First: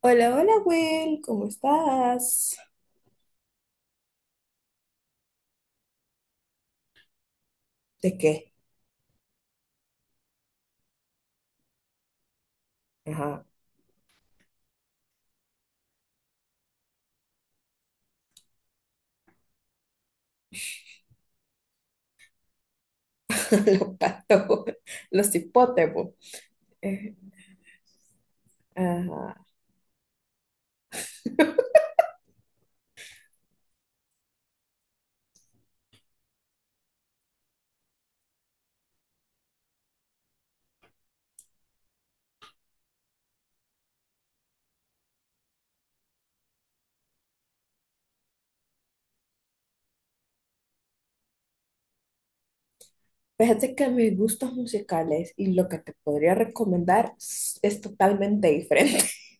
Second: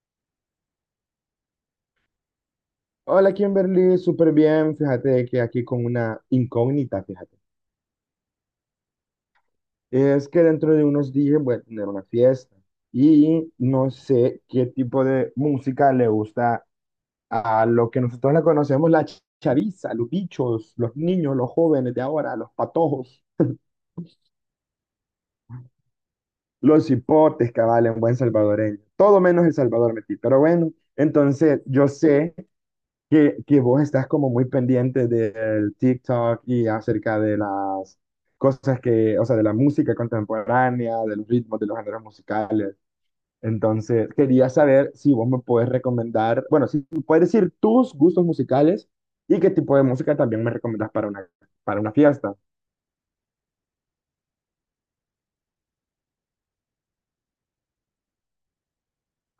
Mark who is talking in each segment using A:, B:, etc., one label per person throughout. A: Hola, hola, Will, ¿cómo estás?
B: Hola Kimberly, súper bien. Fíjate que aquí con una incógnita, fíjate.
A: ¿De qué?
B: Es que dentro de unos días voy a tener una fiesta
A: Ajá.
B: y no sé qué tipo de música le gusta a lo que nosotros la conocemos, la chaviza, los bichos, los niños, los jóvenes de ahora, los patojos,
A: Los patos, los hipótemos.
B: los
A: Eh,
B: hipotes, cabal, en buen salvadoreño. Todo
A: ajá.
B: menos El Salvador metí. Pero bueno, entonces yo sé que vos estás como muy pendiente del TikTok y acerca de las cosas que, o sea, de la música contemporánea, de los ritmos, de los géneros musicales. Entonces, quería saber si vos me puedes recomendar, bueno, si me puedes decir tus gustos musicales y qué tipo de música también me recomendas para una fiesta.
A: Fíjate que mis gustos musicales y lo que te podría recomendar es totalmente diferente.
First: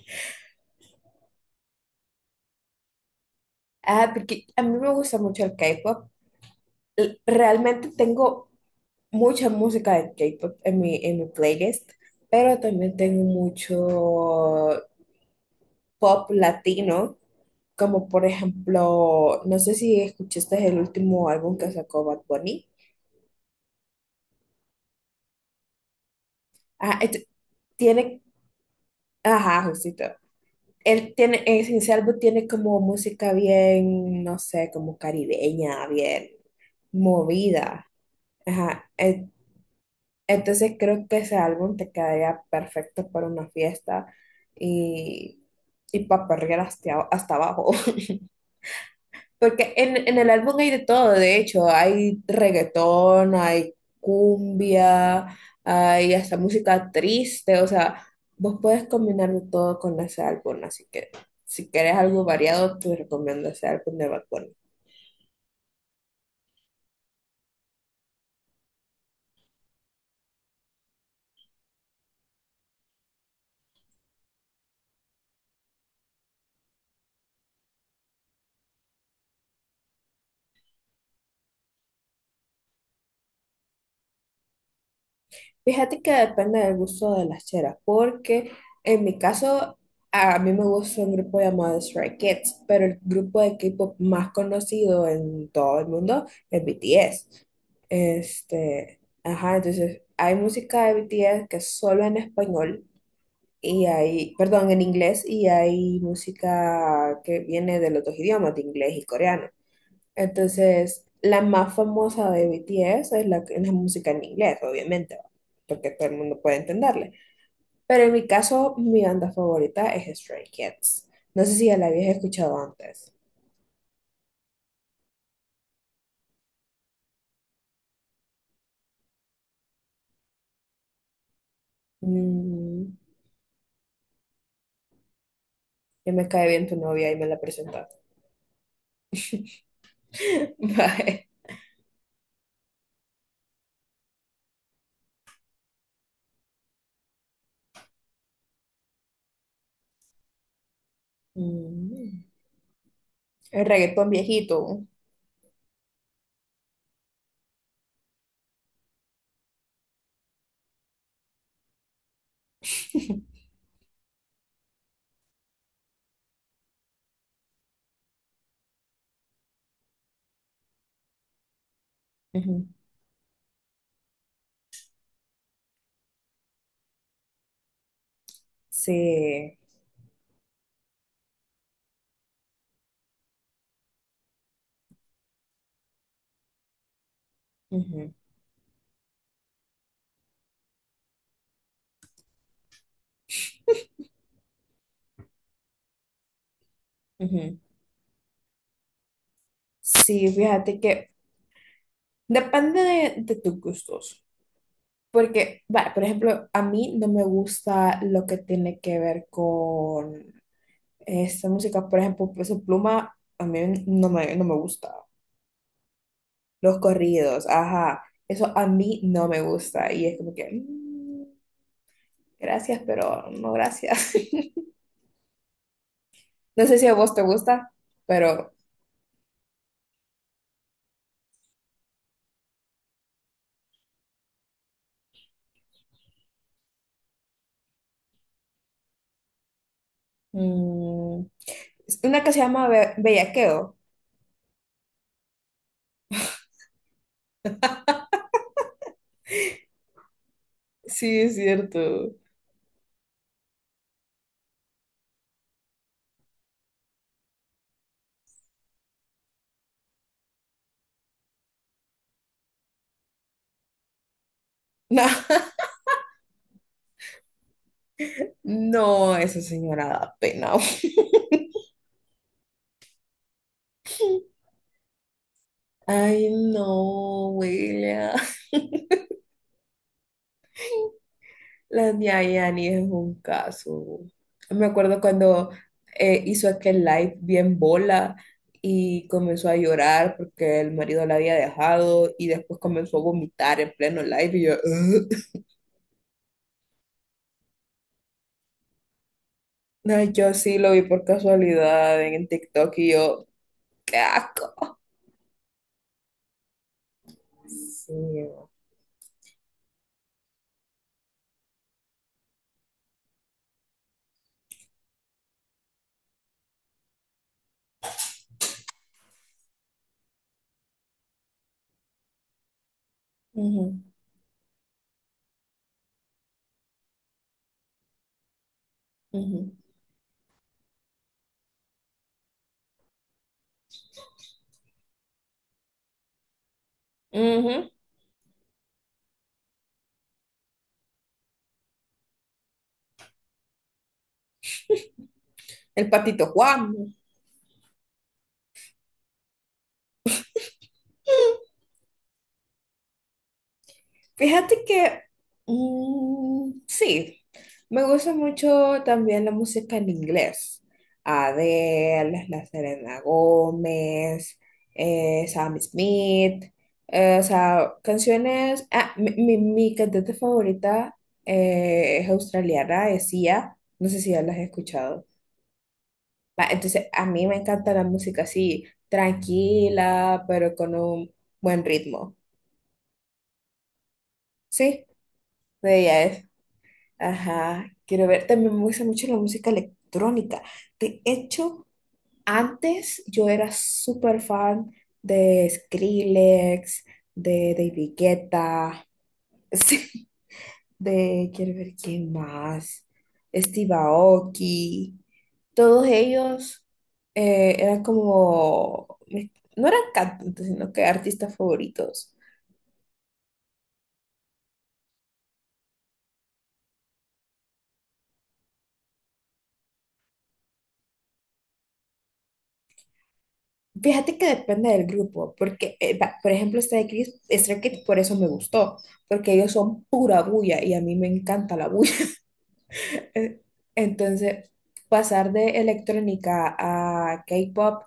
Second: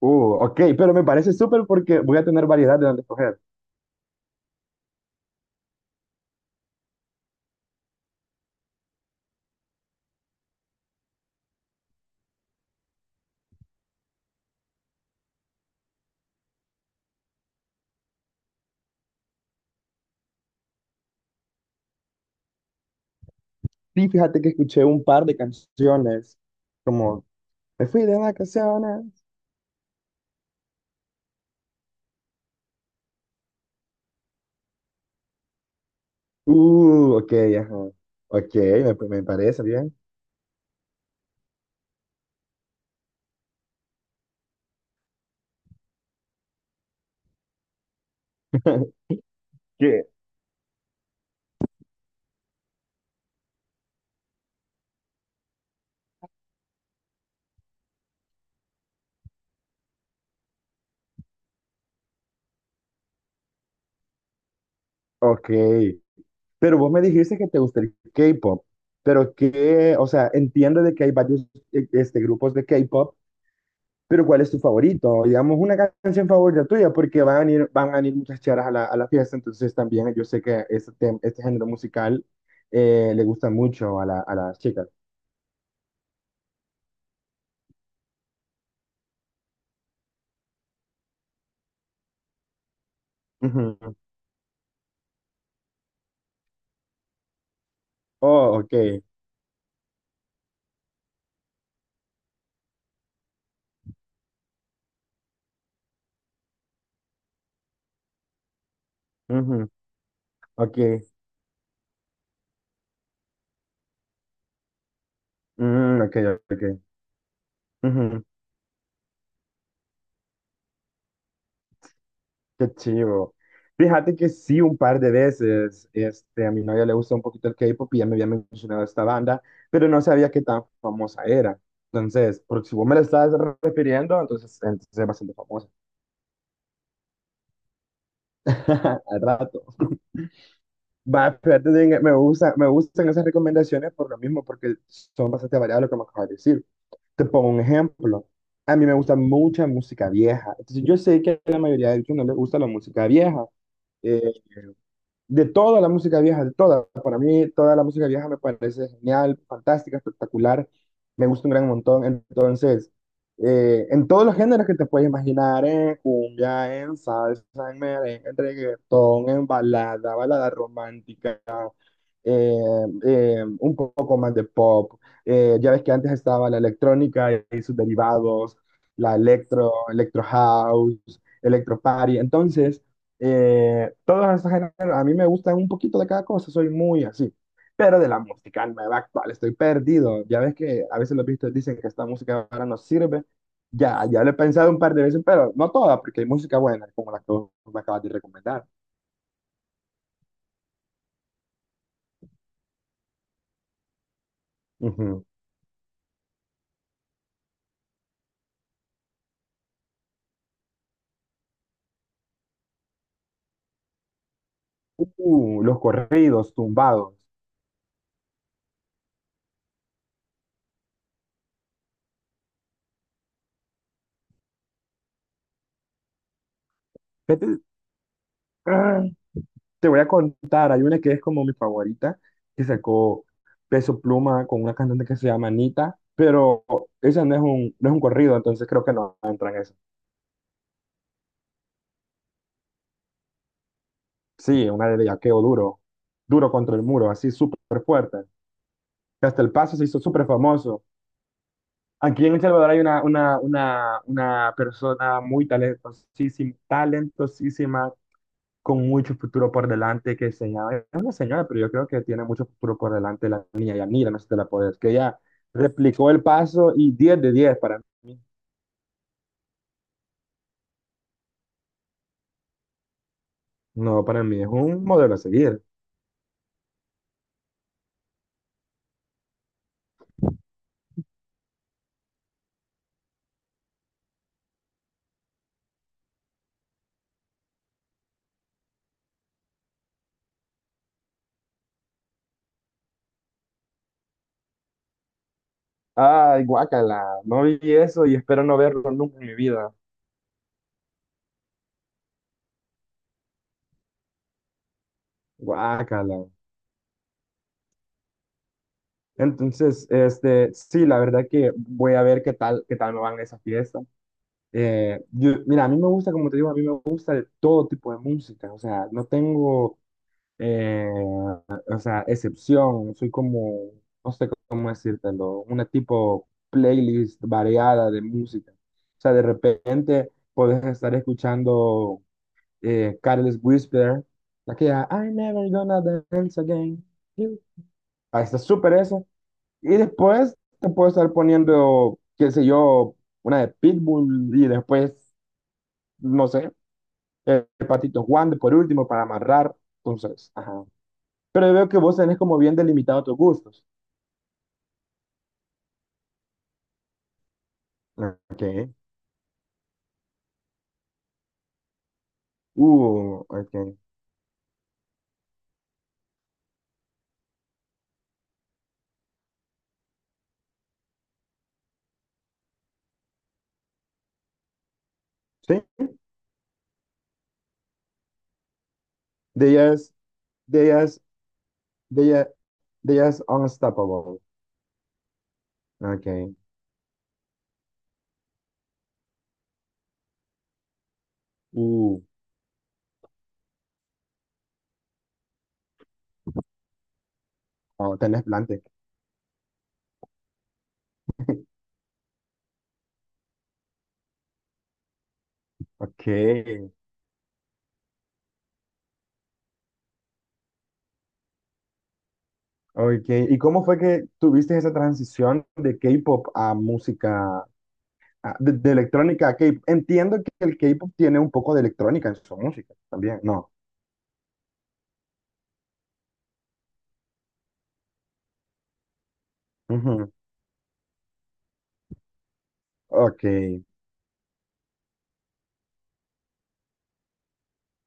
B: Ok, pero me parece súper porque voy a tener variedad de dónde escoger.
A: Ah, porque a mí me gusta mucho el K-pop. Realmente tengo mucha música de K-pop en en mi playlist, pero también tengo mucho pop latino. Como por ejemplo, no sé si escuchaste el último álbum que sacó Bad Bunny.
B: Sí, fíjate que escuché un par de canciones,
A: Ah,
B: como Me fui de
A: tiene,
B: vacaciones.
A: ajá, justito. Él tiene, en ese álbum tiene como música bien, no sé, como caribeña, bien
B: Ok, ajá.
A: movida.
B: Ok,
A: Ajá.
B: me parece bien.
A: Entonces creo que ese álbum te quedaría perfecto para una fiesta y, y para perrear hasta, hasta abajo. Porque
B: ¿Qué?
A: en el álbum hay de todo, de hecho, hay reggaetón, hay cumbia, hay hasta música triste, o sea, vos puedes combinarlo todo con ese álbum, así que si querés algo variado, te recomiendo ese álbum de Bad Bunny.
B: Ok. Pero vos me dijiste que te gusta el K-pop. Pero que, o sea, entiendo de que hay varios grupos de K-pop, pero ¿cuál es tu favorito? Digamos, una canción favorita tuya, porque van a venir muchas charas a a la fiesta, entonces también yo sé que este, este género musical le gusta mucho a, a las chicas.
A: Fíjate que depende del gusto de las cheras, porque en mi caso, a mí me gusta un grupo llamado Stray Kids, pero el grupo de
B: Ujú.
A: K-pop más conocido en todo el mundo es BTS.
B: Oh, ok.
A: Este, ajá, entonces hay música de BTS que es solo en español y hay, perdón, en inglés y hay música que viene de los dos idiomas, de inglés y coreano.
B: Ujú. Ok.
A: Entonces, la más famosa de BTS es la música en inglés, obviamente, ¿va? Porque
B: Mm,
A: todo
B: ok,
A: el mundo puede
B: ok.
A: entenderle. Pero en
B: Ujú.
A: mi caso, mi banda favorita es Stray Kids. No sé si ya la habías escuchado
B: Qué
A: antes.
B: chivo. Fíjate que sí, un par de veces, este, a mi novia le gusta un poquito el K-pop y ya me había mencionado esta banda, pero no sabía qué tan famosa era. Entonces, porque si vos
A: Mm,
B: me la estás refiriendo, entonces es bastante famosa.
A: ya me cae bien tu novia y me la presentaste.
B: Al rato.
A: Bye.
B: Va, fíjate, me gusta, me gustan esas recomendaciones por lo mismo, porque son bastante variadas lo que me acabas de decir. Te pongo un ejemplo. A mí me gusta mucha música vieja. Entonces, yo sé que a la mayoría de ellos no
A: Mm,
B: les gusta la música vieja.
A: el reggaetón
B: eh,
A: viejito.
B: de toda la música vieja, de toda. Para mí, toda la música vieja me parece genial, fantástica, espectacular. Me gusta un gran montón. Entonces, en todos los géneros que te puedes imaginar, en cumbia, en salsa, en merengue, en reggaetón, en balada, balada romántica, eh,
A: Ujú.
B: un poco más de pop. Ya ves que antes estaba la electrónica y sus derivados, la
A: Sí.
B: electro, electro house, electro party. Entonces, todos esos géneros, a mí me gustan un poquito de cada cosa, soy muy así. Pero de
A: Ujú,
B: la música nueva actual, estoy perdido. Ya ves que a veces los vistos dicen que esta música ahora no sirve. Ya lo he pensado un par de veces, pero no toda, porque hay música buena, como la que vos
A: ujú.
B: me acabas de recomendar.
A: Sí, fíjate que depende de tus gustos.
B: Ujú.
A: Porque, vale por ejemplo, a mí no me gusta lo que tiene que ver con esta música. Por ejemplo, Peso Pluma, a mí no me gusta.
B: Los corridos
A: Los
B: tumbados.
A: corridos, ajá. Eso a mí no me gusta. Y es como que, mm, gracias, pero no gracias. No sé si a vos te
B: Vete-
A: gusta, pero...
B: ¡Ah! Te voy a contar, hay una que es como mi favorita, que sacó Peso Pluma con una cantante que se llama Anita, pero esa no es no es un corrido, entonces creo que no entra en eso.
A: mm, es una que se llama Bellaqueo.
B: Sí, una de bellaqueo duro, duro contra el muro, así súper fuerte. Que hasta el paso se hizo súper famoso.
A: Sí, es cierto.
B: Aquí en El Salvador hay una persona muy talentosísima, talentosísima con mucho futuro por delante, que se llama, es una señora, pero yo creo que tiene mucho futuro por delante la niña Yanira, no sé si te la puedes, que
A: No,
B: ella replicó el paso y 10 de 10 para mí.
A: no, esa señora da pena.
B: No, para mí es un modelo a seguir.
A: Ay, no, William. La Nia Yani es un caso. Me acuerdo cuando hizo aquel live bien bola y comenzó a llorar porque el marido la había dejado y después comenzó a vomitar en pleno live y yo, "Ugh".
B: Ay, guácala, no vi eso y espero no verlo nunca en mi vida.
A: No, yo sí lo vi por casualidad en TikTok y yo, qué asco.
B: Guácala.
A: Sí.
B: Entonces, este, sí, la verdad que voy a ver qué tal me van esas fiestas. Mira, a mí me gusta, como te digo, a mí me gusta de todo tipo de música, o sea, no tengo o sea, excepción, soy
A: Ujú,
B: como, no sé cómo decírtelo, una tipo playlist variada de música. O sea, de
A: ujú,
B: repente puedes estar escuchando Careless Whisper, aquella I'm never gonna dance again. You".
A: ujú.
B: Ahí está súper eso. Y después te puedo estar poniendo, qué sé yo, una de Pitbull y después,
A: El patito
B: no sé,
A: Juan.
B: el Patito Juan de por último para amarrar. Entonces, ajá. Pero veo que vos tenés como bien delimitado tus gustos.
A: Fíjate que sí, me gusta
B: Ok,
A: mucho también la música en inglés. Adele, la Selena
B: ok.
A: Gómez, Sam Smith, o sea, canciones. Ah, mi cantante favorita es australiana, es Sia. No sé si ya las has escuchado.
B: Sí,
A: Va, entonces, a mí me encanta la música así,
B: de ellas,
A: tranquila, pero
B: de
A: con
B: ellas,
A: un buen
B: de
A: ritmo.
B: ellas, de ellas unstoppable.
A: Sí, de ella.
B: Ok,
A: Ajá, quiero ver. También me gusta mucho la música electrónica. De hecho,
B: uh,
A: antes yo era súper fan de Skrillex, de David
B: oh, tenés plante.
A: Guetta, sí, quiero ver quién más, Steve Aoki. Todos
B: Ok,
A: ellos eran como no eran cantantes, sino que artistas favoritos.
B: ok. ¿Y cómo fue que tuviste esa transición de K-pop a música, de electrónica a K-pop? Entiendo que el K-pop tiene un poco de electrónica en su música también, ¿no?
A: Fíjate que depende del grupo, porque, va, por ejemplo, este de Chris, Stray Kids, por eso me gustó, porque ellos son
B: Ujú.
A: pura bulla y a mí me encanta la bulla.
B: Ok,
A: Eh, Entonces, pasar de electrónica a K-pop,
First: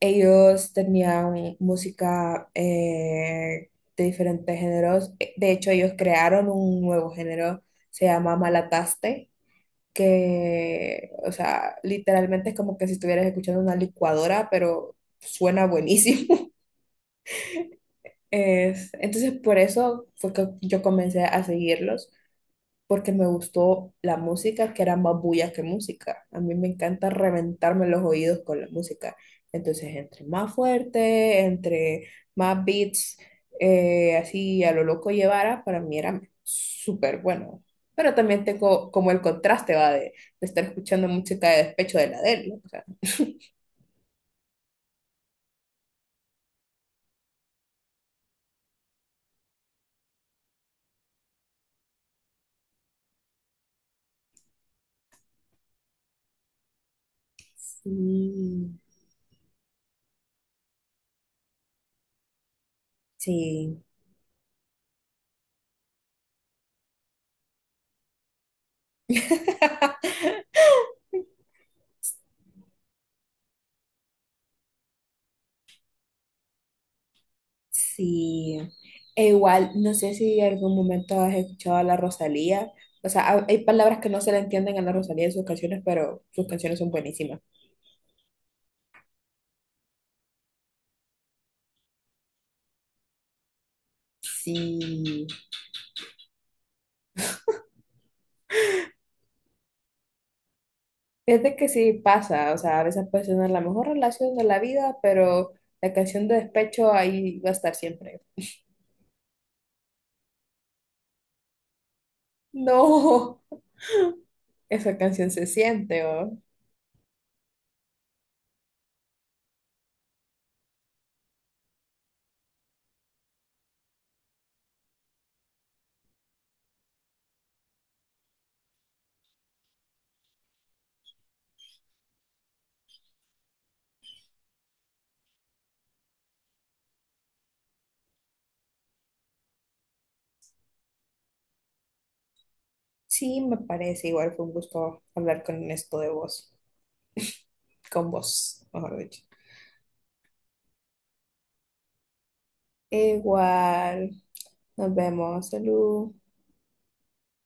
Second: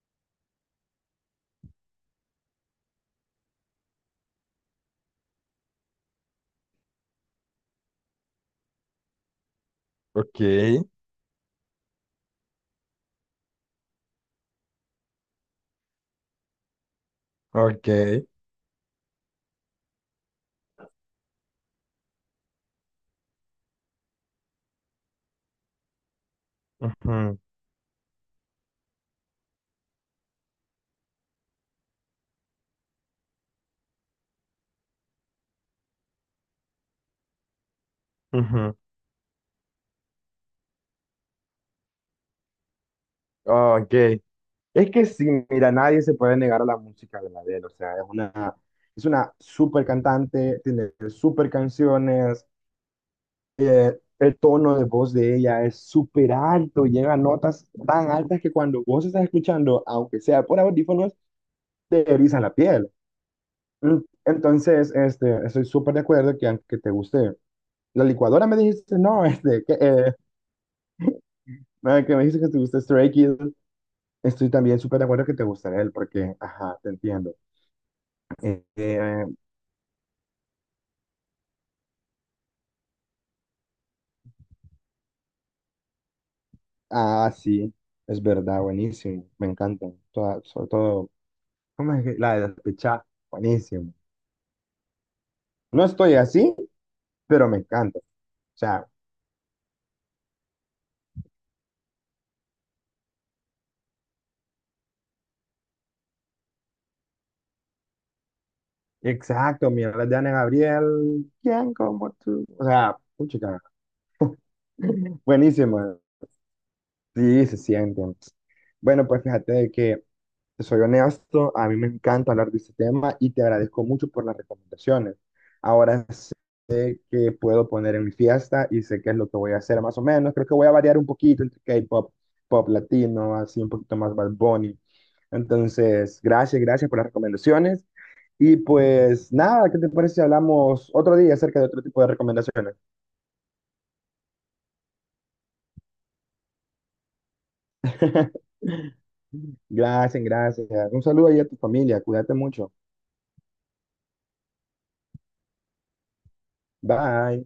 A: ellos tenían música de diferentes géneros. De hecho, ellos crearon un nuevo género, se llama Malataste,
B: ok,
A: que, o sea, literalmente es como que si estuvieras escuchando una licuadora, pero suena buenísimo.
B: ok,
A: Entonces, por eso fue que yo comencé a seguirlos, porque me gustó la música, que era más bulla que música. A mí me encanta
B: ujú,
A: reventarme los oídos con la música. Entonces, entre más fuerte, entre más beats, así a lo loco llevara, para mí era súper bueno. Pero también
B: ujú.
A: tengo como el contraste, va, de estar escuchando música de despecho de la Adele, ¿no? O sea,
B: Ah, ok. Es que sí, mira, nadie se puede negar a la música de Adele, o sea, es una súper cantante, tiene súper canciones, el tono de voz de ella es súper alto, llega a notas tan altas que
A: sí,
B: cuando vos estás escuchando, aunque sea por audífonos, te erizan la piel.
A: sí.
B: Mm, entonces, este, estoy súper de acuerdo que aunque te guste la licuadora, me dijiste, no, este, ah, que me dijiste que te gusta Stray Kids, estoy también súper de acuerdo que te gusta él, porque, ajá, te entiendo.
A: Sí,
B: Eh, eh,
A: e igual, no sé si en algún momento has escuchado a la Rosalía. O sea, hay palabras que no se le entienden a la Rosalía en sus canciones, pero sus canciones son
B: Ah,
A: buenísimas.
B: sí, es verdad, buenísimo, me encantan. Sobre todo, ¿cómo es que la de despechar? Buenísimo.
A: Sí,
B: No estoy así, pero me encanta. O sea,
A: fíjate que sí pasa, o sea, a veces puede tener la mejor relación de la vida, pero la canción de despecho ahí va a estar siempre.
B: exacto, mira de Ana Gabriel, ¿quién como tú? O sea,
A: No,
B: puchica,
A: esa canción se
B: buenísimo.
A: siente, ¿o?
B: Sí, se sienten. Bueno, pues fíjate de que te soy honesto, a mí me encanta hablar de este tema y te agradezco mucho por las recomendaciones. Ahora sé qué puedo poner en mi fiesta y sé qué es lo que voy a hacer más o menos. Creo que voy a variar un poquito entre K-pop, pop latino, así un poquito más Bad Bunny. Entonces, gracias por las recomendaciones. Y pues nada, ¿qué te parece si hablamos otro día acerca de otro tipo de recomendaciones?
A: Sí, me parece, igual fue un gusto hablar con esto de vos, con vos, mejor dicho.
B: Gracias. Un saludo ahí a tu familia. Cuídate mucho.
A: Igual, nos vemos, salud.
B: Bye.